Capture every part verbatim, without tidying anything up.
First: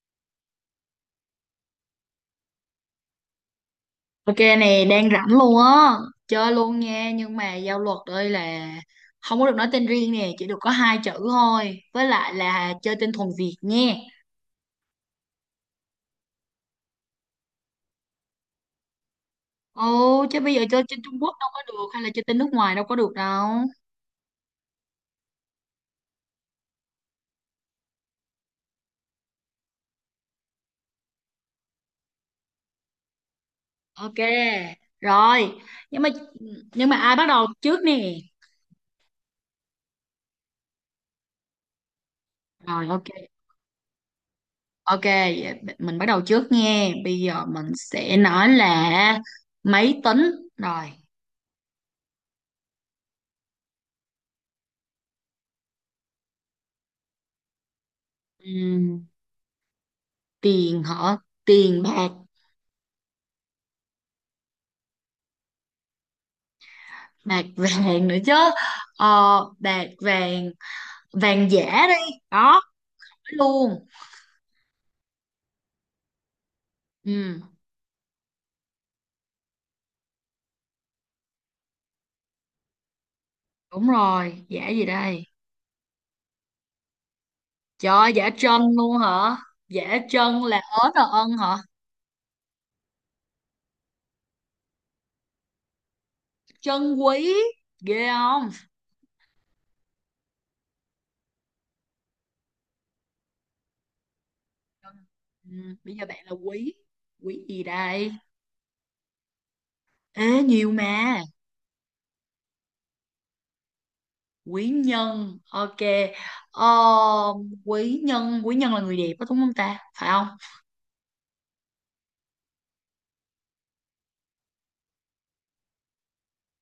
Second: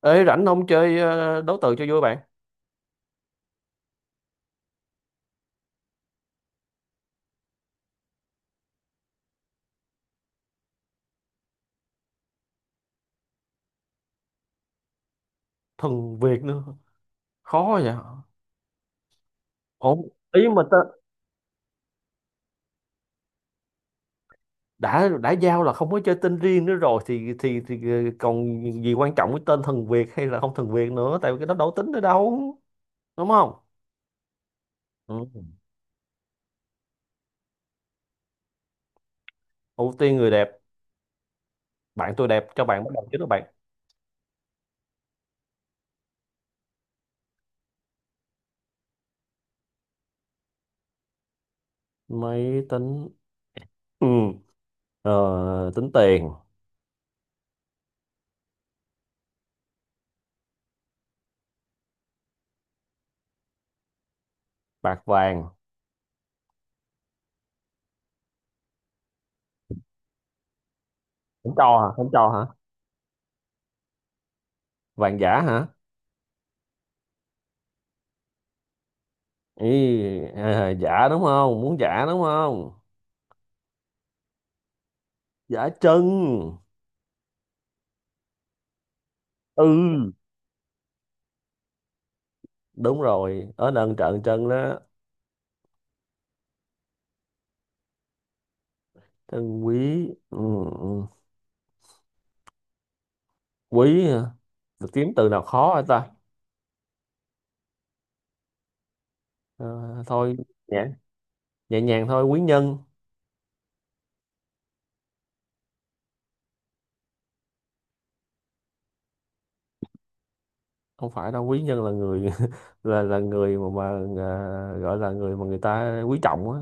Ê, rảnh không chơi ờ, đấu từ cho vui bạn. Ok, này đang rảnh luôn á. Chơi luôn nha. Nhưng mà giao luật đây là không có được nói tên riêng nè. Chỉ được có hai chữ thôi. Với lại là chơi tên thuần Việt nha. Thuần Việt nữa. Khó vậy. Ồ Ổn chứ ý bây mà giờ ta. chơi trên Trung Quốc đâu có được. Hay là chơi tên nước ngoài đâu có được đâu. Đã đã giao là không có chơi tên riêng nữa rồi thì thì thì ờ, còn gì quan trọng, cái tên thuần Việt hay là không thuần Việt nữa, tại vì cái đó đâu tính nữa đâu. Đúng không? Ok. Ừ. Rồi. Nhưng mà nhưng mà ai bắt đầu trước nè? Ưu tiên người đẹp. Bạn tôi đẹp cho bạn Rồi, bắt ok. đầu chứ đó bạn. Ok, vậy mình bắt đầu trước nha. Bây giờ mình sẽ nói là máy tính. Rồi. Máy tính. Ừ. Ờ, tính tiền. Ừm, Tiền hả? Tiền bạc. Bạc vàng. Bạc vàng nữa chứ. Ờ, bạc vàng. Vàng Không cho hả? giả đi. Không cho hả? Đó, nói luôn. Vàng giả hả? Ừ Ý. À, giả đúng không, muốn giả đúng không? đúng rồi, giả gì đây? Giả chân. Trời ơi, giả trân luôn hả? Giả Ừ, trân là ớn là ân hả? đúng rồi, ở nâng trận chân đó. Trân quý. Ghê không? Chân quý. Ừ, ừ. Quý hả? Được kiếm từ nào Ừ, khó hả bây giờ ta. bạn là quý. Quý gì đây? Ờ, Thôi. Ế nhiều nhẹ mà. nhẹ nhàng thôi, quý nhân. Quý nhân ok. ờ, Quý nhân, quý nhân là người đẹp đó đúng không ta, phải không? Không phải đâu, quý nhân là người là là người mà mà à, gọi là người mà người ta quý trọng á.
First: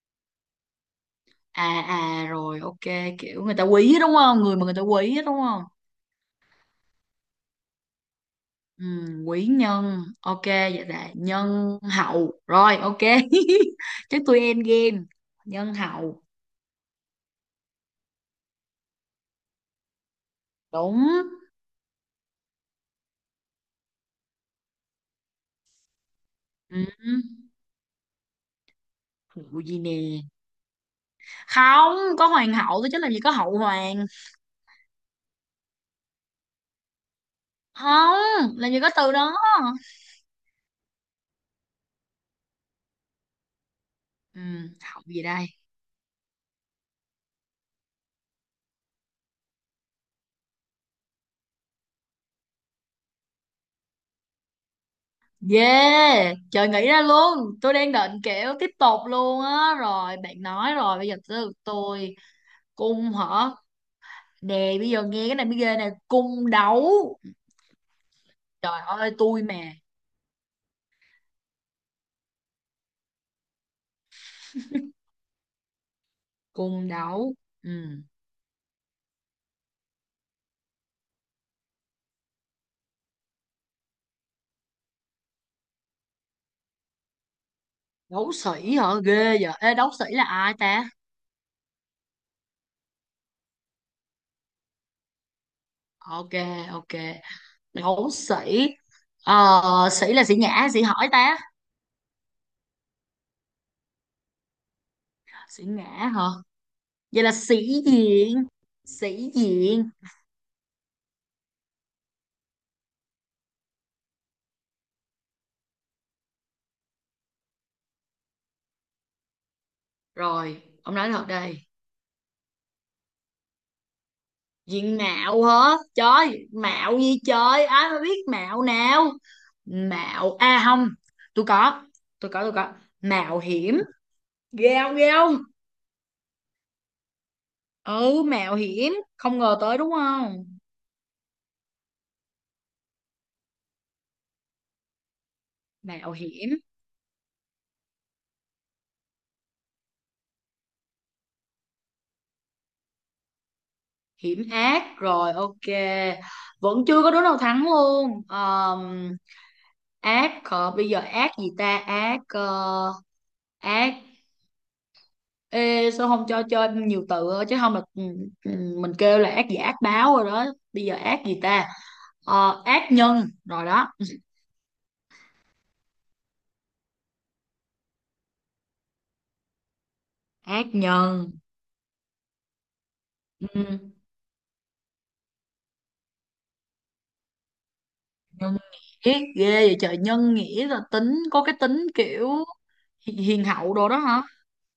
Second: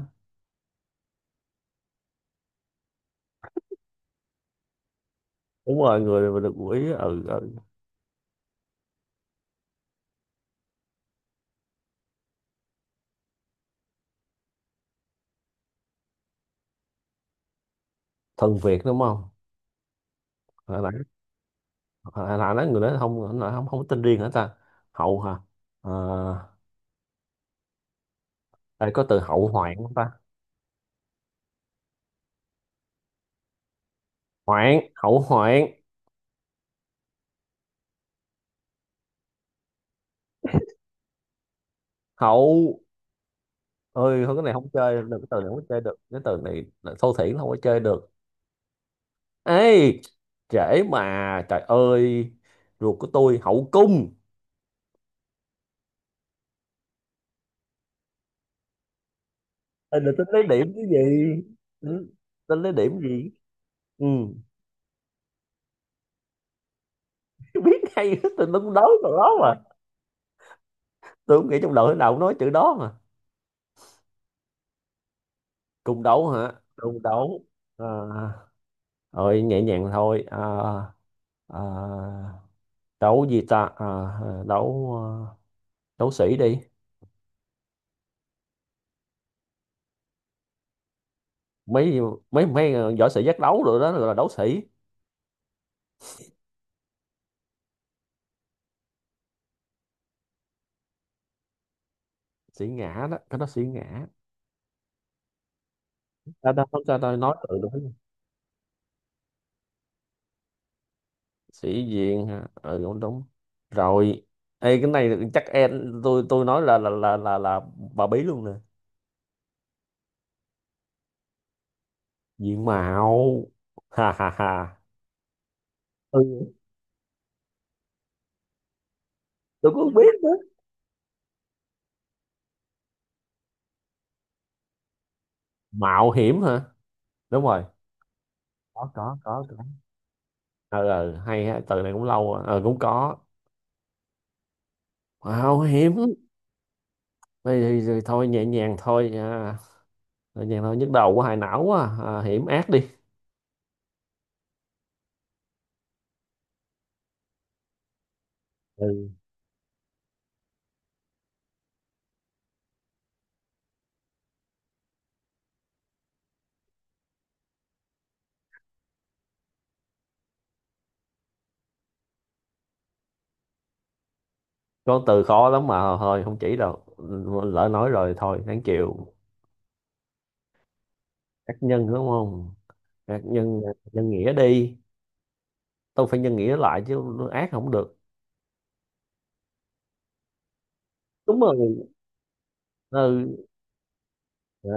À à rồi ok, kiểu người ta quý á, đúng không, người mà người ta quý á, đúng không? Đúng rồi, người mà được quý. Ừ, ừ. Ừ, quý nhân ok, vậy là nhân hậu rồi ok. Chắc tôi end game. Nhân hậu. Thần Việt đúng không? Hồi Đúng. nãy. Hồi nãy nói người đó không. Không không có tên riêng hả ta? Hậu hả? Ờ, Ừ. Đây có từ hậu Vụ hoạn gì không nè? ta? Không có hoàng hậu tôi chứ làm gì có hậu hoàng. Hoạn, hậu hoạn. Không, làm gì có từ đó. Hậu. Ơi không, Ừ. cái này không chơi Hậu được, gì cái từ đây? này không chơi được, cái từ này là thô thiển không có chơi được. Ê. Trễ mà. Trời ơi. Ruột của tôi, hậu cung. Yeah, trời nghĩ ra luôn, tôi đang định kiểu tiếp tục luôn á Ê, là rồi tính lấy bạn điểm nói cái gì? rồi, bây giờ tới lượt Ừ, tôi. tính lấy điểm Cung gì? hả? Ừ. Nè bây giờ nghe cái này mới ghê nè, cung đấu. Biết hay tôi đúng, Trời đấu từ ơi đó tôi mà. mà. Tôi không nghĩ trong đầu, thế nào cũng nói chữ đó mà. Cung đấu hả? Cung Cung đấu. đấu. Ừ. À, ơi nhẹ nhàng thôi à. À, đấu gì ta? À, đấu. À, đấu sĩ đi. Đấu sĩ hả? Ghê vậy. Ê, đấu sĩ là ai ta? Mấy mấy mấy ờ, võ sĩ giác đấu rồi đó, gọi là đấu sĩ. Ok, ok, đấu sĩ. Ờ, sĩ là sĩ nhã hay sĩ hỏi ta? Sĩ ngã đó, cái đó sĩ ngã. Sĩ ngã. Hả? Ta ta không ta, ta Vậy là nói tự sĩ đúng. diện. Sĩ diện. Sĩ diện hả? Ừ, đúng đúng rồi. Ê, cái này chắc em, tôi tôi nói là là là là, là bà bí luôn nè. Rồi ông nói thật đây. Diện mạo. Ha ha ha. Diện mạo hả trời, Ừ. mạo gì trời, ai mà biết mạo nào. Tôi cũng biết đó. Mạo a à, không, tôi có, tôi có tôi có mạo hiểm. Ghê không, ghê không? Mạo hiểm hả? Đúng rồi. Ừ mạo Có, hiểm, có, không có, ngờ có. tới đúng không? ờ ờ, Hay ha, từ này cũng lâu rồi. ờ Cũng có. Mạo hiểm. Mẹo hiểm. Thì, thì, thì thôi, nhẹ nhàng thôi à. Đơn giản thôi, nhức đầu của hại não quá à. À, hiểm ác đi. Hiểm ác rồi ok. Vẫn chưa có đứa nào thắng luôn. Ừ. Ờm, ác. ờ, Bây giờ ác gì ta? Ác. ờ, Ác. Ê, sao không cho chơi nhiều từ thôi, chứ không là, ừ, ừ, mình kêu là ác gì, ác báo rồi đó. Bây giờ ác gì ta? Ờ, ác nhân rồi đó. Có từ khó lắm mà thôi không chỉ đâu. Lỡ nói rồi thôi, đáng chịu. Ác nhân. Ác nhân đúng không? Ác nhân. Ừ, Nhân nghĩa đi. Tôi phải nhân nghĩa lại chứ, ác không được. nhân nghĩa. Ghê vậy trời, nhân nghĩa là tính Đúng có cái rồi. tính kiểu hi- Ừ. hiền hậu đồ đó hả? Ờ,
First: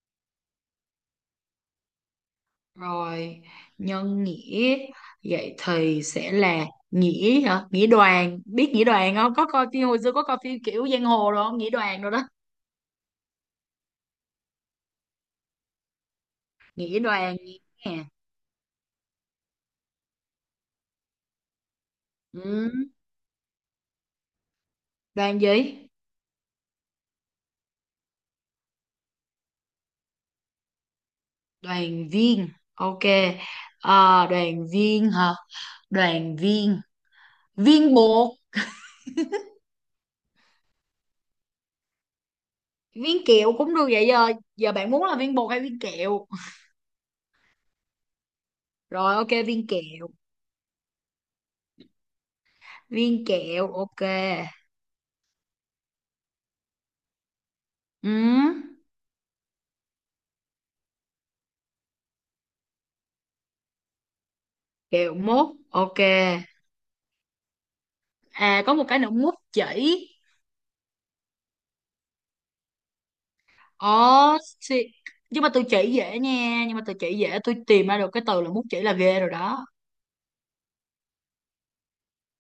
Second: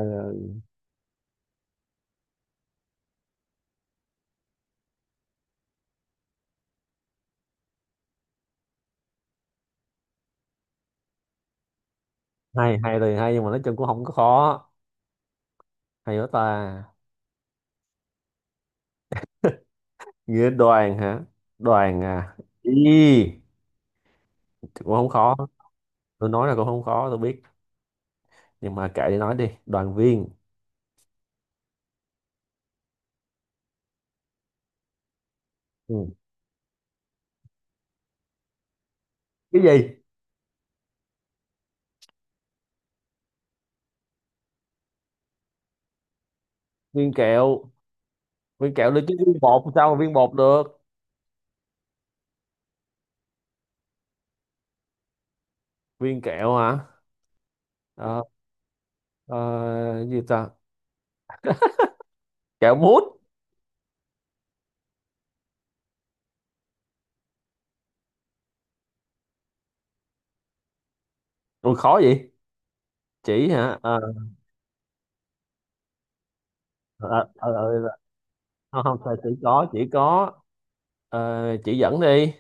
Rồi, nhân nghĩa. Vậy thì sẽ là nghĩa hả? Nghĩa đoàn, biết nghĩa đoàn không? Có coi phim hồi xưa, có coi phim kiểu giang hồ rồi không? Nghĩa đoàn rồi đó. Hay hay thì hay, nhưng mà nói chung cũng không có khó. Hay quá ta. Nghĩa đoàn nè. Nghĩa đoàn hả? Đoàn à. Ừ. Ý, cũng không khó. Đoàn gì? Tôi nói là cũng không khó, tôi biết. Nhưng mà kệ đi nói đi. Đoàn viên. Đoàn viên. Ok. Ờ, đoàn viên hả? Ừ. Đoàn viên. Viên bột, Cái gì? viên kẹo cũng được vậy giờ. Giờ bạn muốn là viên bột hay viên kẹo? Viên kẹo. Viên kẹo được chứ, Rồi ok, viên bột viên làm sao mà kẹo. viên bột được. Viên kẹo ok. Viên kẹo hả? Ừ. Ờ, ờ, Gì ta? Kẹo mút. Kẹo mốt ok. À có một cái nữa, mút chỉ. Ui khó vậy. Chỉ hả? Ồ, Ờ, xì- nhưng mà tôi chỉ dễ nha, nhưng mà tôi ờ, chỉ ờ, dễ, ờ, tôi ờ, tìm ờ. ra được cái từ là mút chỉ không là không phải ghê chỉ rồi đó. có, chỉ có. Ờ, chỉ dẫn đi.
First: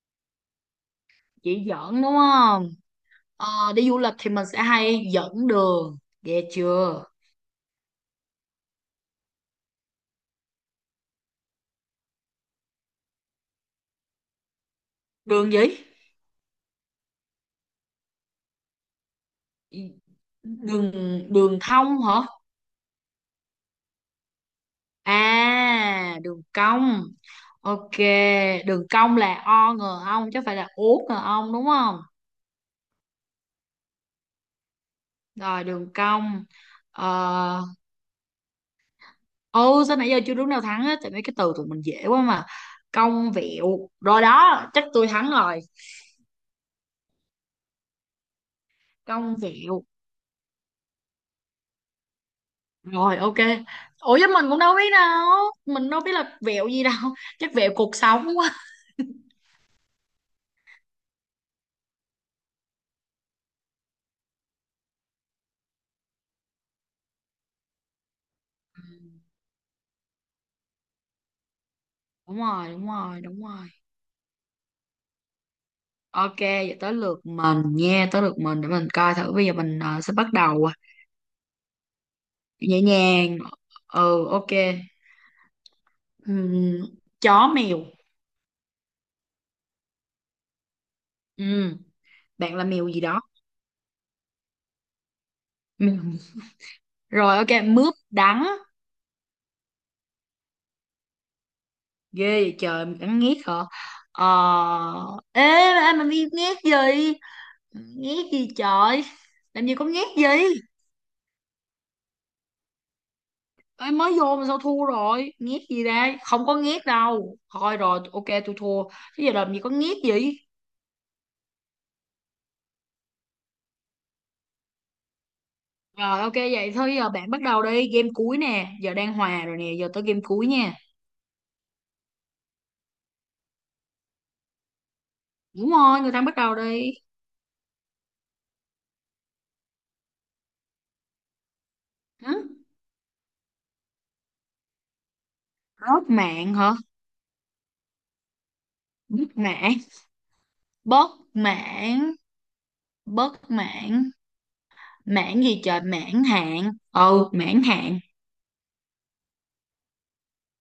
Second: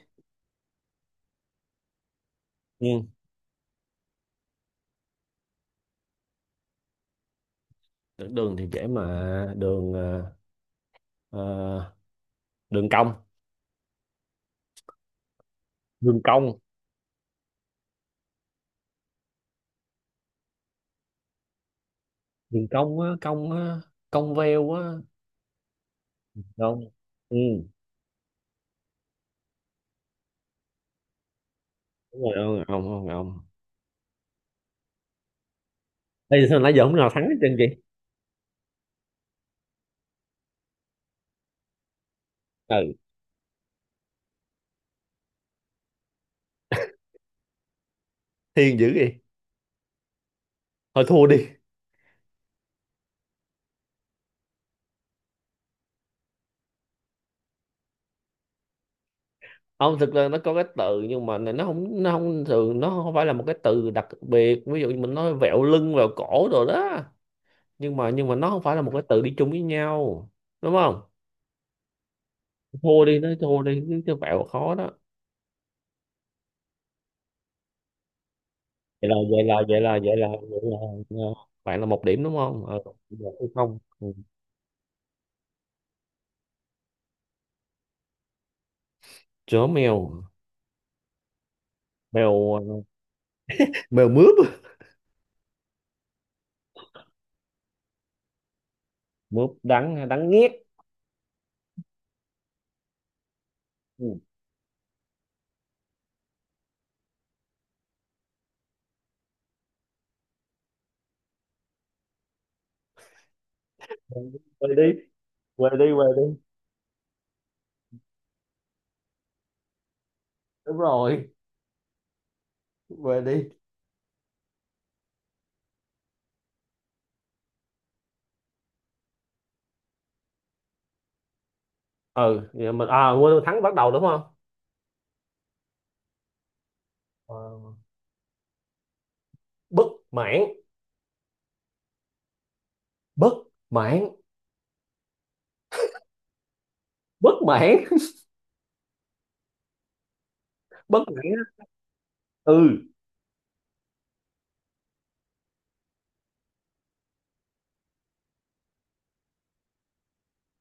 Chỉ dẫn đúng không? Ừ. Ờ, đi du lịch thì mình sẽ hay dẫn đường, ghê chưa? Đường, đường thì dễ mà, đường ờ, ờ, đường cong. Đường gì? Đường cong. Đường, đường thông hả? Đường cong á, cong á. Cong veo á. À, đường Không. cong. Ừ, Ok, đường cong là o ngờ ong chứ không phải là ố ngờ ong đúng không? đúng rồi, ông ông ông ông. Rồi đường Bây cong. giờ sao nãy giờ không Ờ, nào thắng hết trơn chị. ừ sao nãy giờ chưa đúng nào thắng hết, tại mấy cái từ tụi mình dễ quá mà. Ừ. Cong vẹo rồi đó, chắc tôi thắng rồi. Thiên dữ vậy. Cong vẹo. Thôi thua đi. Rồi ok. Ủa chứ mình cũng đâu biết đâu, mình đâu biết là vẹo gì đâu. Chắc vẹo cuộc sống quá. Không, thực ra nó có cái từ nhưng mà này, nó không nó không thường, nó không phải là một cái từ đặc biệt, ví dụ như mình nói vẹo lưng vẹo cổ rồi đó. Nhưng mà nhưng mà nó không phải là Ừ, một cái từ đi chung với nhau. Đúng không? đúng rồi, đúng Thua đi, rồi, nói đúng thua rồi. đi chứ chứ vẹo khó đó. Ok vậy tới lượt mình nha, tới lượt mình, để mình Vậy coi là thử, vậy bây giờ là mình vậy là ờ, sẽ vậy là bắt vậy đầu ờ, là ờ, bạn là một điểm đúng không ờ, nhẹ một nhàng. hay không? Ừ Ừ. ok. Ừm, Chó mèo. Chó mèo. Ừm, mèo Bạn ờ, là mèo gì đó? mèo mướp. Mèo. Rồi ok, mướp đắng. Mướp đắng, hay đắng nghét. Ghê vậy trời, mình cắn nghét hả? Ừ. Ờ. Ê, ai mà biết nghét gì, nghét gì trời, làm gì có nghét gì. Ê mới vô mà sao Về thua đi, rồi, nghét về gì đi, về đây, đi. không có nghét đâu, thôi rồi ok tôi thua. Chứ giờ làm gì có nghét gì. Đúng rồi. Về đi. Rồi ok vậy thôi, giờ bạn bắt đầu đi, game cuối nè, giờ đang hòa rồi nè, giờ tới game cuối nha. Ừ, vậy mình à quên, thắng bắt đầu đúng không? Đúng rồi, người ta bắt đầu đi. Ờ, Bất mãn. Hử? Bất mãn. Rớt mạng hả? Bất mãn Bớt mạng. bất Bớt mãn á. mạng. Ừ. Bớt mạng. Mãn gì trời, mãn hạn, ừ mãn hạn.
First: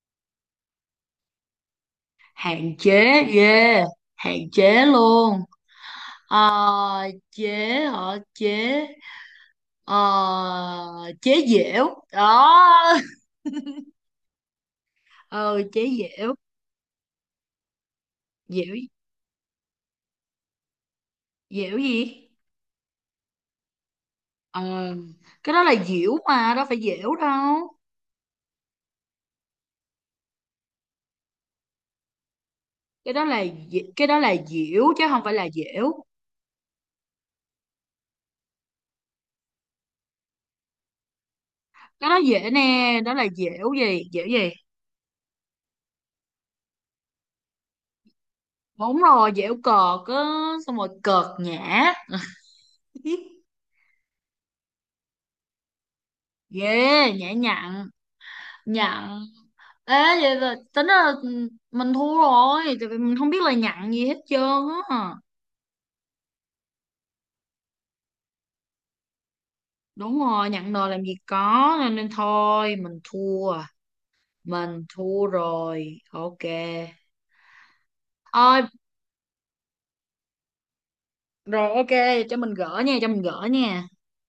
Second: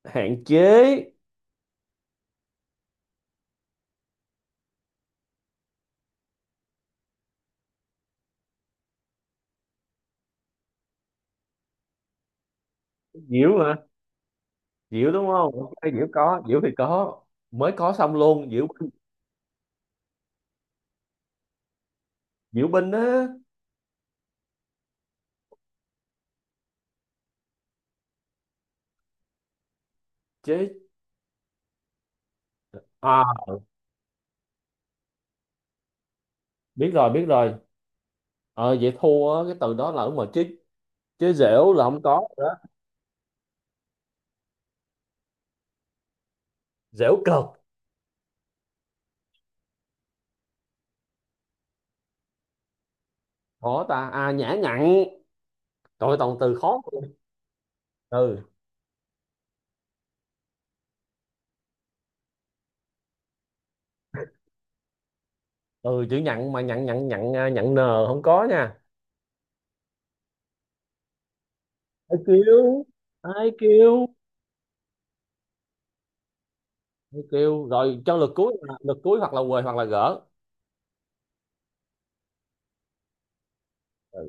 Hạn chế. Hạn chế. Yeah, hạn chế luôn. Ờ chế. Hả? Chế. Ờ chế dẻo đó. Diễu hả? Diễu đúng không? Ờ chế Ok, diễu dẻo. có, diễu thì có. Mới có xong luôn, diễu Dẻo. binh. Dẻo gì? Diễu binh á. Ờ cái đó là dẻo mà, đâu phải dẻo đâu. Chế. Cái À. đó là dẻ- cái đó là dẻo chứ không phải là dẻo. Biết rồi, biết rồi. Ờ vậy thua á, cái từ đó là đúng rồi chứ, chứ dẻo là không Cái đó có rồi dễ đó. nè, đó là dẻo gì, dẻo gì? Dẻo cợt. Đúng rồi, dẻo cợt á. Xong rồi, cợt nhã. Khó ta, à nhã nhặn. Trời ơi, toàn từ khó. Ghê, nhã nhặn, Từ. nhặn. Ê, vậy là tính là, ừ, mình thua rồi, tại vì mình không biết là nhặn gì hết trơn á. Từ chữ nhặn mà, nhặn nhặn nhặn, à, nhặn nờ không có nha. Đúng rồi, nhặn nồi làm gì có, nên, nên Ai kêu, thôi, mình ai thua. kêu. Mình thua rồi, ok. Mới kêu rồi cho lượt cuối Ôi, là- lượt cuối, hoặc là quề hoặc là gỡ. rồi ok, cho mình gỡ nha, cho mình gỡ nha. Ừ.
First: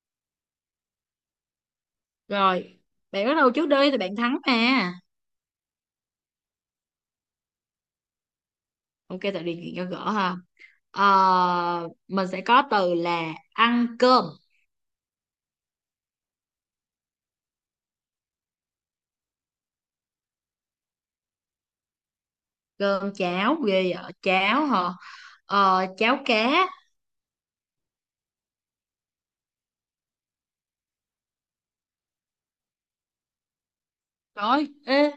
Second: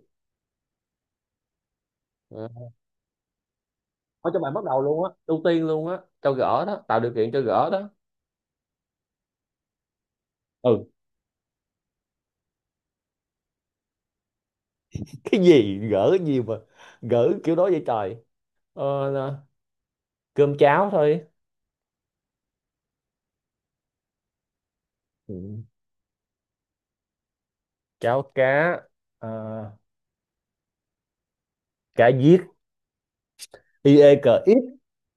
Ừ. Rồi, bạn bắt đầu trước đi, thì bạn Thôi thắng cho bạn bắt đầu mà. luôn á, ưu tiên luôn á, cho gỡ đó, tạo điều kiện cho gỡ đó. Ok, tại điều kiện cho gỡ ha. Ừ. Ờ, mình sẽ có từ là ăn cơm. Cái gì gỡ cái gì mà, gỡ kiểu đó vậy trời. Ờ, là cơm cháo thôi. Cơm cháo ghê vậy, cháo hả? Ừ. Ờ, cháo cá. Cháo cá. ờ, Cá giết. I e cờ ít. Rồi ê,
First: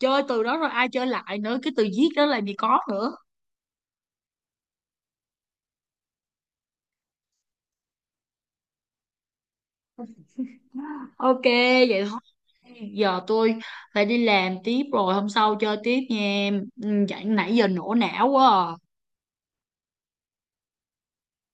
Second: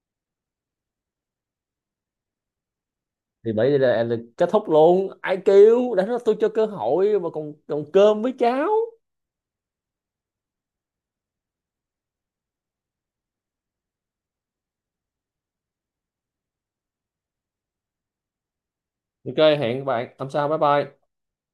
chơi từ đó rồi ai chơi lại nữa, cái từ viết đó làm gì có nữa. Thì bây giờ là, kết thúc luôn, ai kêu đã nói tôi cho cơ hội mà còn còn cơm với cháo. Ok vậy thôi, giờ tôi phải đi làm tiếp rồi, hôm sau chơi tiếp nha em. Ừ, nãy giờ nổ não quá à. Ok, hẹn bạn hôm sau, bye bye.